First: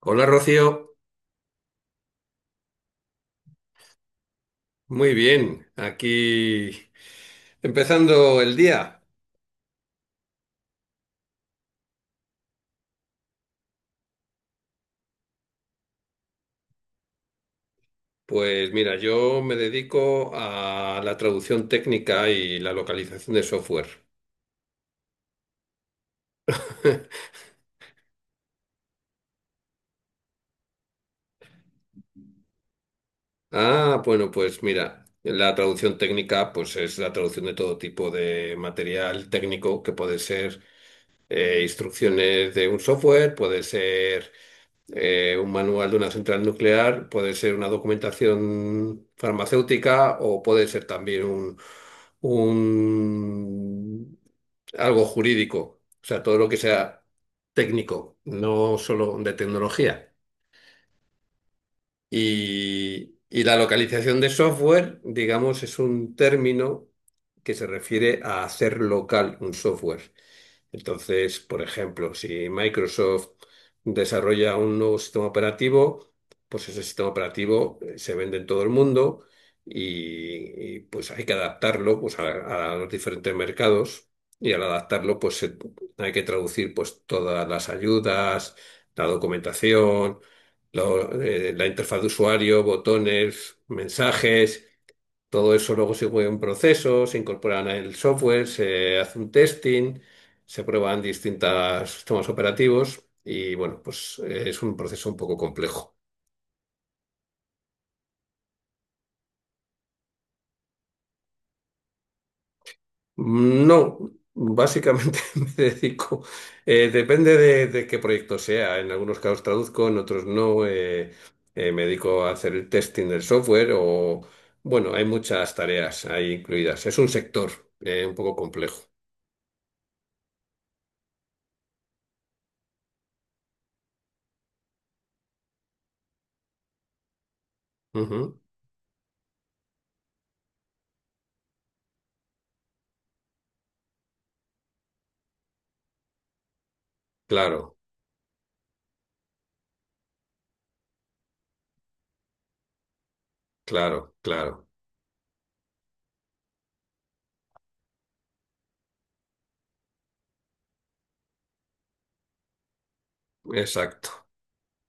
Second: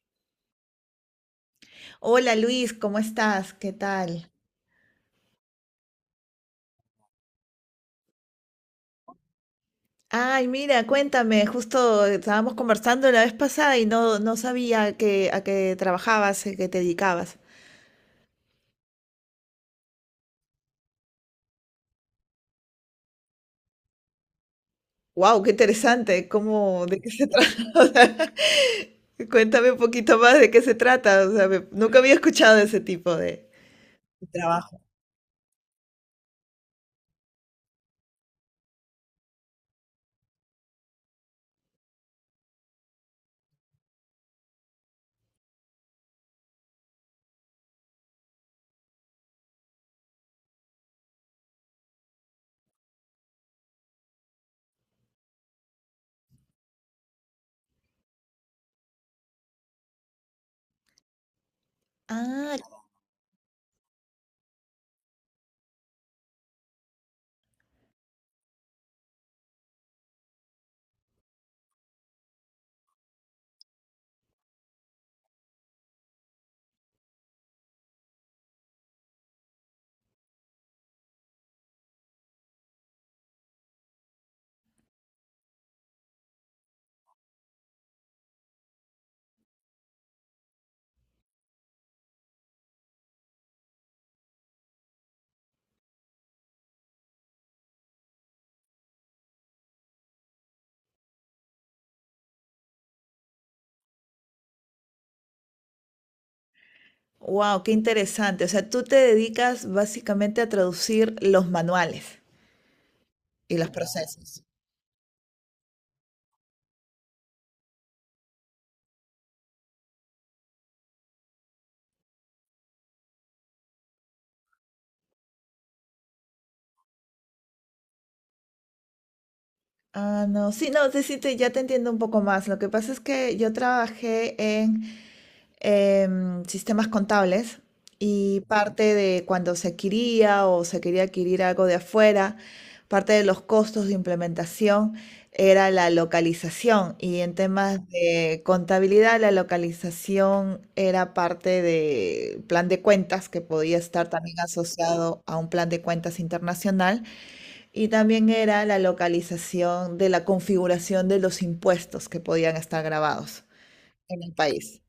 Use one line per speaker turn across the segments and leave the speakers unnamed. Hola Rocío,
Hola Luis, ¿cómo estás? ¿Qué tal?
muy bien, aquí empezando el día.
Ay, mira, cuéntame, justo estábamos conversando la vez pasada y no sabía que a qué trabajabas, a qué te dedicabas.
Pues mira, yo me dedico a la traducción técnica y la localización de software.
Wow, qué interesante, ¿cómo, de qué se trata? O sea, cuéntame un poquito más de qué se trata, o sea, nunca había escuchado de ese tipo
Ah,
de
bueno, pues
trabajo.
mira, la traducción técnica pues es la traducción de todo tipo de material técnico que puede ser instrucciones de un software, puede ser. Un manual de una central nuclear puede ser una documentación farmacéutica o puede ser también un- algo jurídico. O sea, todo lo que sea técnico, no solo de tecnología.
Ah,
Y la localización de software, digamos, es un término que se refiere a hacer local un software. Entonces, por ejemplo, si Microsoft desarrolla un nuevo sistema operativo, pues ese sistema operativo se vende en todo el mundo pues hay que adaptarlo pues, a los diferentes mercados y al adaptarlo hay que traducir pues todas las ayudas, la documentación, la interfaz de usuario, botones, mensajes. Todo eso luego se juega un proceso, se incorporan al software, se hace un testing, se prueban distintos sistemas operativos y bueno, pues es un proceso un poco complejo.
wow, qué interesante. O sea, tú te dedicas básicamente a traducir los manuales y los
No,
procesos.
básicamente depende de qué proyecto sea. En algunos casos traduzco, en otros no. Me dedico a hacer el testing del software bueno, hay muchas tareas ahí incluidas. Es un sector un poco complejo.
Ah, no, sí, no, sí, sí, ya te entiendo un poco más. Lo que pasa es que yo trabajé en sistemas contables
Ujú.
y parte de cuando se adquiría o se quería adquirir algo de afuera, parte de los costos de implementación era la localización, y en
Claro,
temas de contabilidad la localización era parte del plan de cuentas que podía estar
claro,
también
claro.
asociado a un plan de cuentas internacional, y también era la localización de la configuración de los impuestos que podían estar grabados
Exacto.
en el país.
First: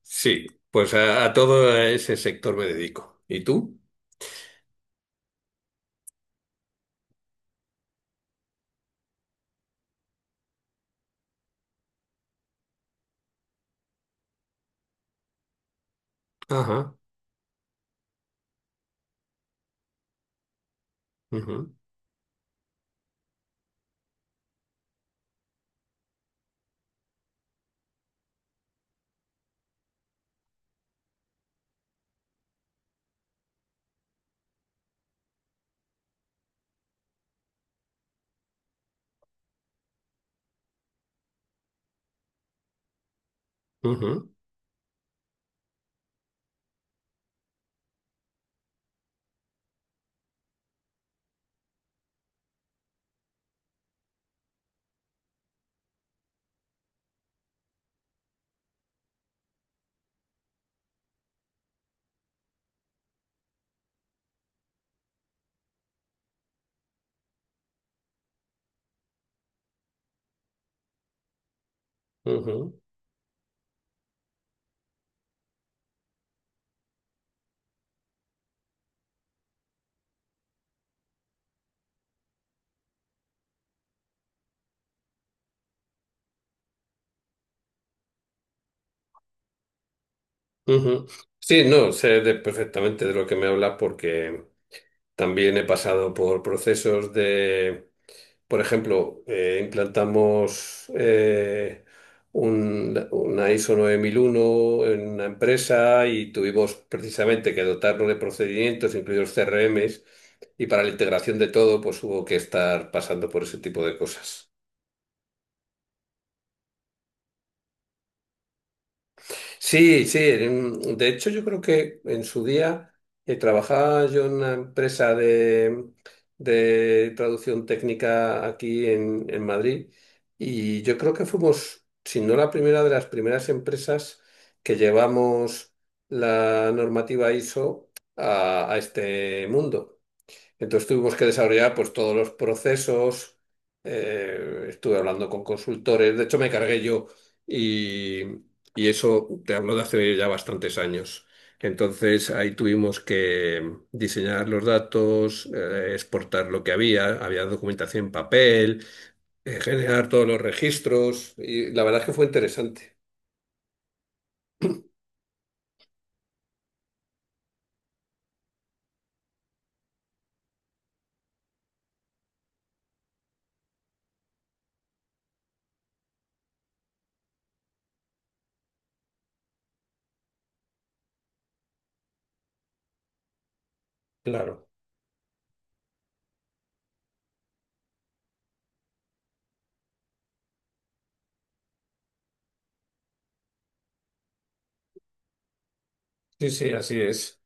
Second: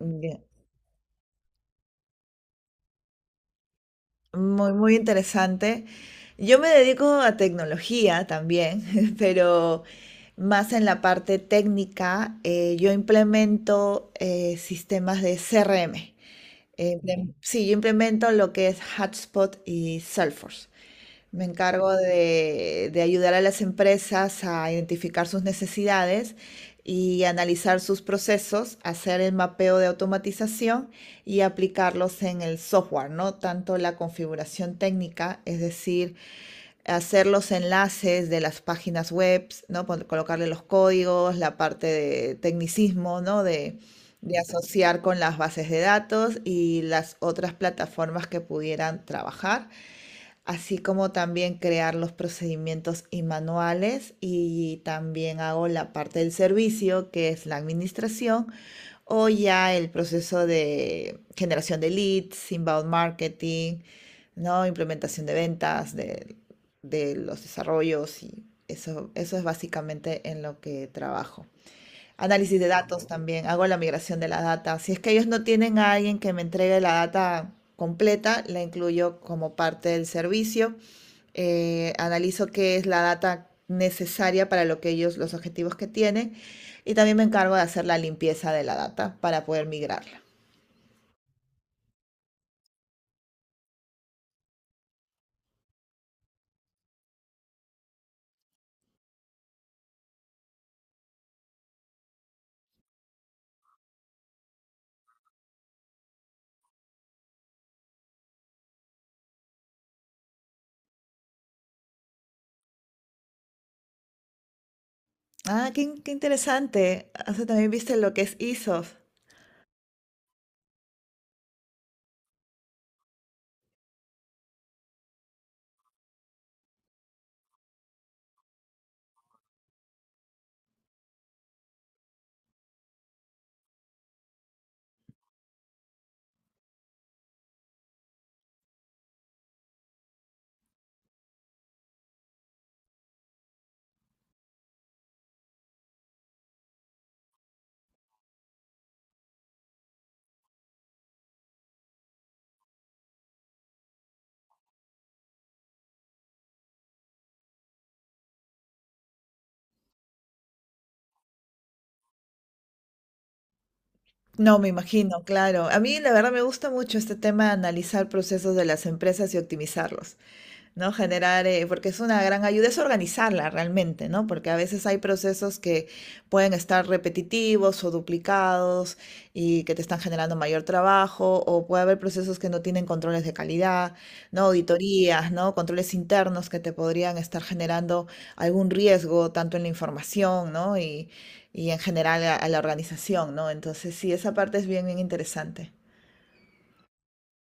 Ya.
Sí, pues a todo ese sector me dedico. ¿Y tú?
Muy, muy interesante. Yo me dedico a tecnología también, pero más en la parte técnica. Yo implemento sistemas de CRM.
Ajá.
Sí, yo implemento lo que es Hotspot y Salesforce. Me
Ujú,
encargo de ayudar a las empresas a identificar sus necesidades y analizar sus procesos, hacer el mapeo de automatización y aplicarlos en el software, ¿no? Tanto la configuración técnica, es decir, hacer los enlaces de las páginas web, ¿no? Colocarle los códigos, la parte de tecnicismo, ¿no?
ujú,
De asociar con las bases de datos y las otras plataformas que pudieran trabajar, así como también crear los procedimientos y manuales, y también hago la parte del servicio, que es la administración, o ya el proceso de generación de leads, inbound marketing, ¿no? Implementación de ventas, de los desarrollos, y eso es básicamente en lo que trabajo. Análisis de
ujú,
datos también, hago la migración de la data. Si es que ellos no tienen a alguien que me entregue la data completa, la incluyo como parte del servicio. Analizo qué es la data necesaria para lo que ellos, los objetivos que tienen, y también me encargo de hacer la limpieza de la data para poder migrarla.
ujú. Sí, no, perfectamente de lo que me hablas porque también he pasado por procesos de. Por ejemplo, implantamos una ISO 9001 en una empresa y tuvimos precisamente que dotarnos de procedimientos, incluidos CRMs, y para la integración de todo, pues hubo que estar pasando por ese tipo de cosas.
Ah, qué, qué interesante. O sea, también viste lo que es ISOs.
Sí, sí. De hecho, yo creo que en su día trabajaba yo en una empresa de traducción técnica aquí en Madrid y yo creo que fuimos, si no la primera, de las primeras empresas que llevamos la normativa ISO a este mundo. Entonces tuvimos que desarrollar pues todos los procesos, estuve hablando con consultores, de hecho me cargué yo y, y eso te hablo de hace ya bastantes años. Entonces ahí tuvimos que diseñar los datos, exportar lo que había, había documentación en papel, generar todos los registros y la verdad es que fue interesante.
No, me imagino, claro. A mí la verdad me gusta mucho este tema de analizar procesos de las empresas y optimizarlos. ¿No? Generar, porque es una gran ayuda, es organizarla realmente, ¿no? Porque a veces hay procesos que pueden estar repetitivos o duplicados y que te están generando mayor trabajo, o puede haber procesos que no tienen controles de calidad, ¿no?
Claro,
Auditorías, ¿no? Controles internos que te podrían estar generando algún riesgo, tanto en la información, ¿no? Y en general a la organización, ¿no? Entonces, sí, esa parte es bien, bien interesante.
sí, sí, así es.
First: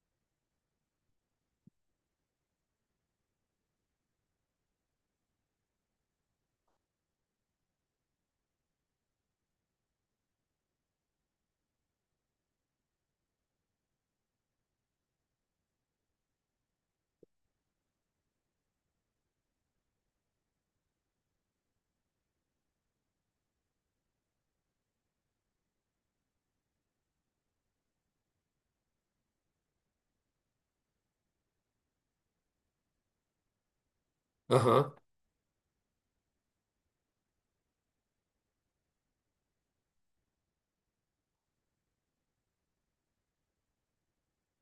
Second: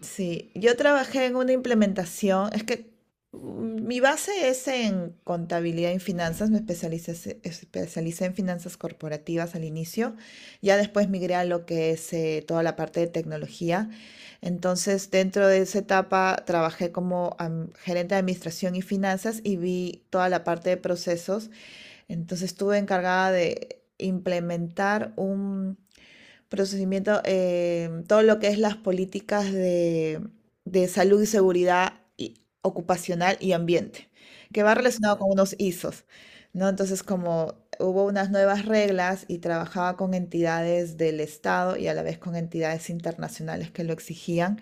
Sí, yo trabajé en una implementación, es que mm, mi base es en contabilidad y finanzas, especialicé en finanzas corporativas al inicio, ya después migré a lo que es toda la parte de tecnología, entonces dentro de esa etapa trabajé como gerente de administración y finanzas y vi toda la parte de procesos, entonces estuve encargada de implementar un procesamiento, todo lo que es las políticas de salud y seguridad ocupacional y ambiente, que va
Ajá.
relacionado con unos ISOs, ¿no? Entonces, como hubo unas nuevas reglas y trabajaba con entidades del Estado y a la vez con entidades internacionales que lo exigían,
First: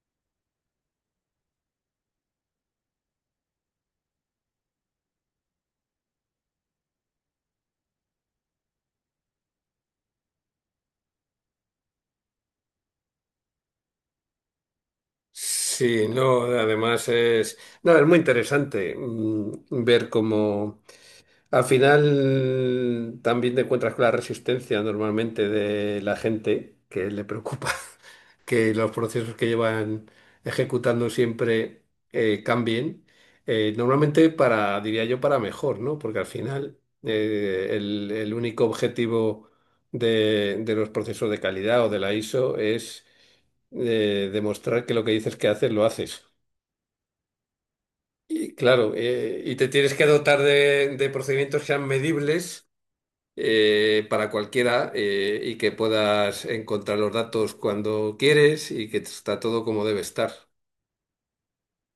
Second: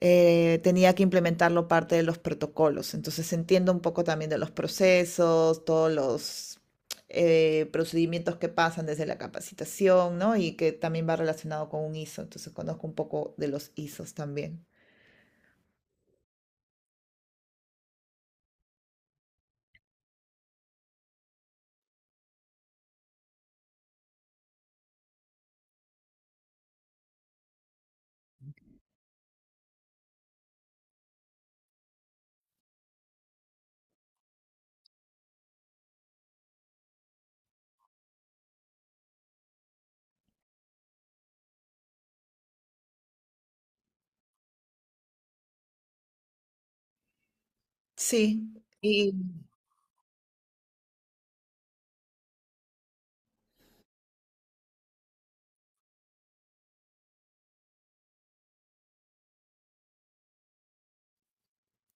tenía que implementarlo parte de los protocolos. Entonces entiendo un poco también de los procesos, todos los procedimientos que pasan desde la capacitación, ¿no? Y que también va relacionado con un ISO. Entonces conozco un poco de los ISOs también.
Sí, no, además es, no, es muy interesante, ver cómo, al final también te encuentras con la resistencia normalmente de la gente que le preocupa que los procesos que llevan ejecutando siempre cambien. Normalmente para, diría yo, para mejor, ¿no? Porque al final el único objetivo de los procesos de calidad o de la ISO es demostrar que lo que dices que haces, lo haces.
Sí,
Y claro,
y
y te tienes que dotar de procedimientos que sean medibles para cualquiera y que puedas encontrar los datos cuando quieres y que está todo como debe estar.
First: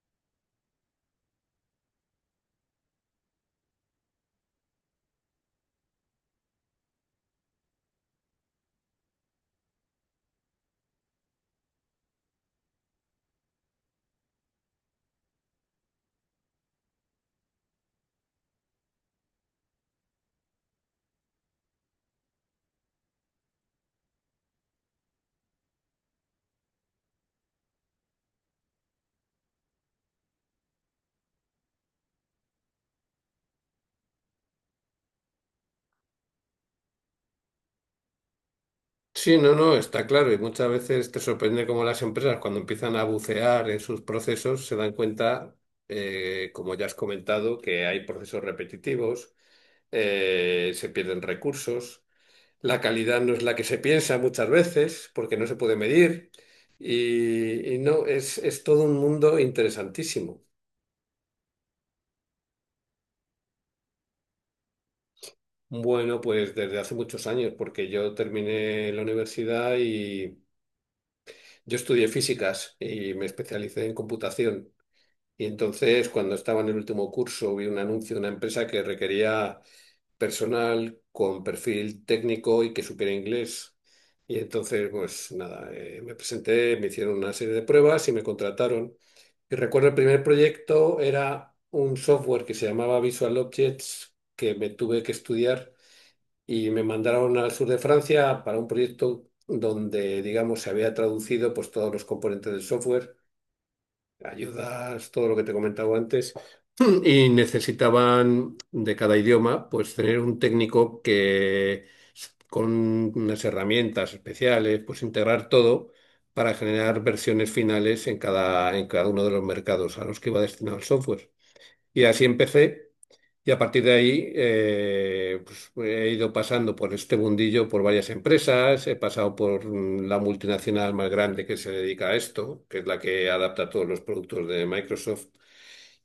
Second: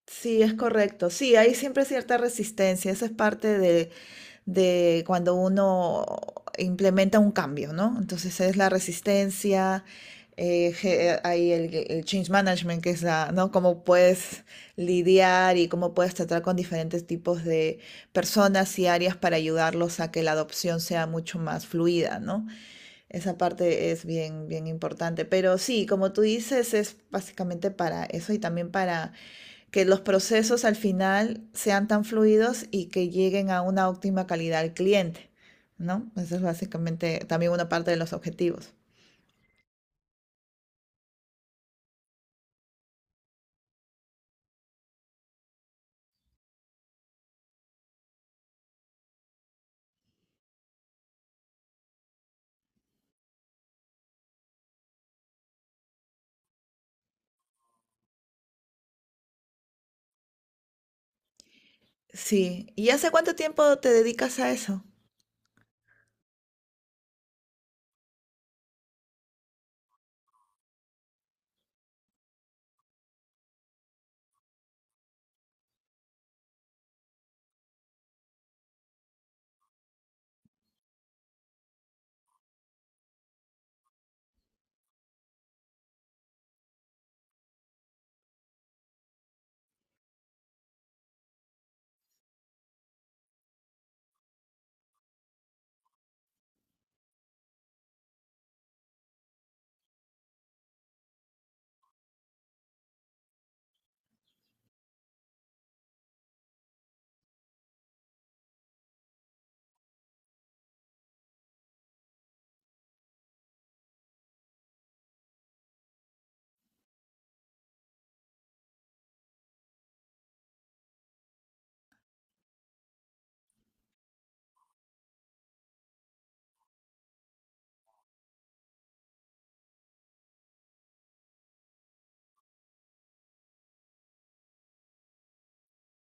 sí, es correcto. Sí, hay siempre cierta resistencia. Esa es parte de cuando uno implementa un cambio, ¿no? Entonces es la resistencia, hay el change management, que es la, ¿no? Cómo puedes lidiar y cómo puedes tratar con diferentes tipos de personas y áreas para ayudarlos a que la adopción sea mucho más fluida, ¿no? Esa parte es bien, bien importante. Pero sí, como tú dices, es básicamente para eso y también para que los procesos al final sean tan fluidos y que lleguen a una óptima calidad al cliente, ¿no? Eso es básicamente también una parte de los objetivos.
Sí, no, no, está claro. Y muchas veces te sorprende cómo las empresas, cuando empiezan a bucear en sus procesos, se dan cuenta, como ya has comentado, que hay procesos repetitivos, se pierden recursos, la calidad no es la que se piensa muchas veces, porque no se puede medir. Y no, es todo un mundo interesantísimo.
Sí, ¿y hace cuánto tiempo te dedicas a eso?
Bueno, pues desde hace muchos años, porque yo terminé la universidad y yo estudié físicas y me especialicé en computación. Y entonces, cuando estaba en el último curso, vi un anuncio de una empresa que requería personal con perfil técnico y que supiera inglés. Y entonces, pues nada, me presenté, me hicieron una serie de pruebas y me contrataron. Y recuerdo el primer proyecto era un software que se llamaba Visual Objects que me tuve que estudiar y me mandaron al sur de Francia para un proyecto donde, digamos, se había traducido pues, todos los componentes del software, ayudas, todo lo que te comentaba antes, y necesitaban de cada idioma pues tener un técnico que con unas herramientas especiales, pues integrar todo para generar versiones finales en cada uno de los mercados a los que iba destinado el software. Y así empecé. Y a partir de ahí pues, he ido pasando por este mundillo por varias empresas, he pasado por la multinacional más grande que se dedica a esto, que es la que adapta todos los productos de Microsoft,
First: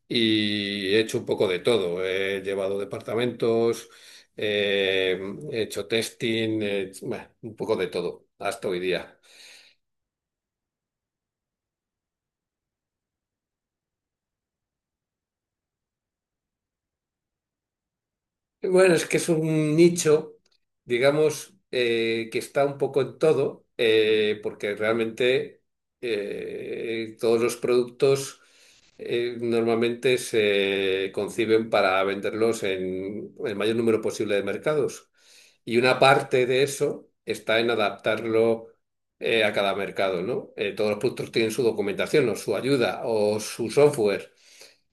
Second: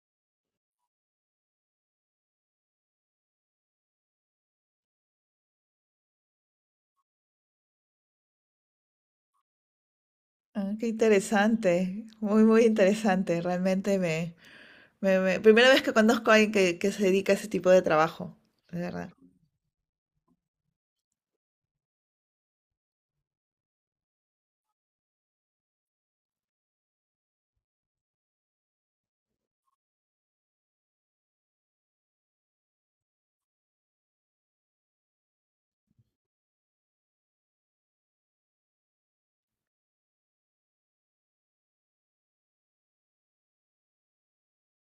y he hecho un poco de todo. He llevado departamentos, eh, he hecho testing, bueno, un poco de todo hasta hoy día.
Ah, qué interesante, muy, muy interesante. Realmente me, primera vez que conozco a alguien que se dedica a ese tipo de trabajo, de
Bueno, es
verdad.
que es un nicho, digamos, que está un poco en todo, porque realmente todos los productos normalmente se conciben para venderlos en el mayor número posible de mercados. Y una parte de eso está en adaptarlo a cada mercado, ¿no? Todos los productos tienen su documentación o su ayuda o su software.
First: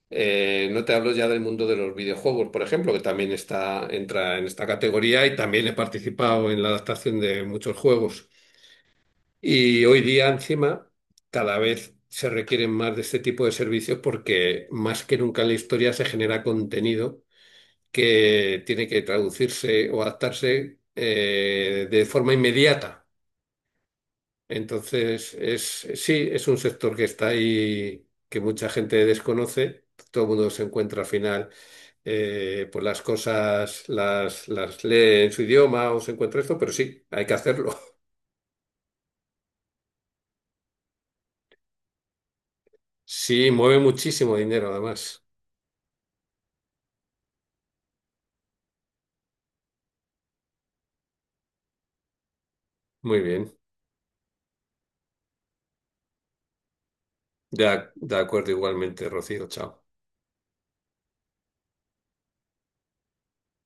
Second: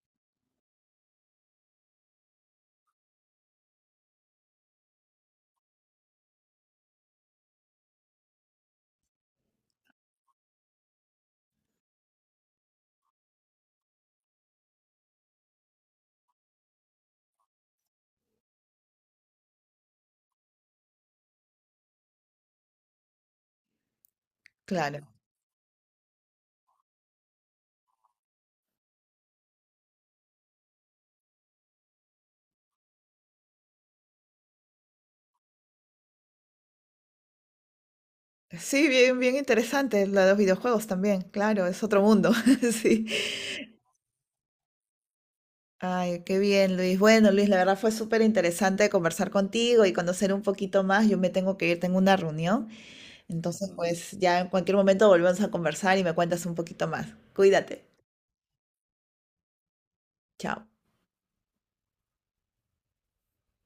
No te hablo ya del mundo de los videojuegos, por ejemplo, que también está, entra en esta categoría y también he participado en la adaptación de muchos juegos. Y hoy día, encima, cada vez se requieren más de este tipo de servicios porque más que nunca en la historia se genera contenido que tiene que traducirse o adaptarse de forma inmediata.
Claro.
Entonces, sí, es un sector que está ahí, que mucha gente desconoce. Todo el mundo se encuentra al final, pues las cosas las lee en su idioma o se encuentra esto, pero sí, hay que hacerlo.
Sí, bien, bien interesante. La de los videojuegos también, claro, es otro mundo, sí.
Sí, mueve muchísimo dinero además.
Ay, qué bien, Luis. Bueno, Luis, la verdad fue súper interesante conversar contigo y conocer un poquito más. Yo me tengo que ir, tengo una reunión.
Muy bien.
Entonces, pues ya en cualquier momento volvemos a conversar y me cuentas un poquito más.
De,
Cuídate.
ac- de acuerdo igualmente, Rocío. Chao.
Chao.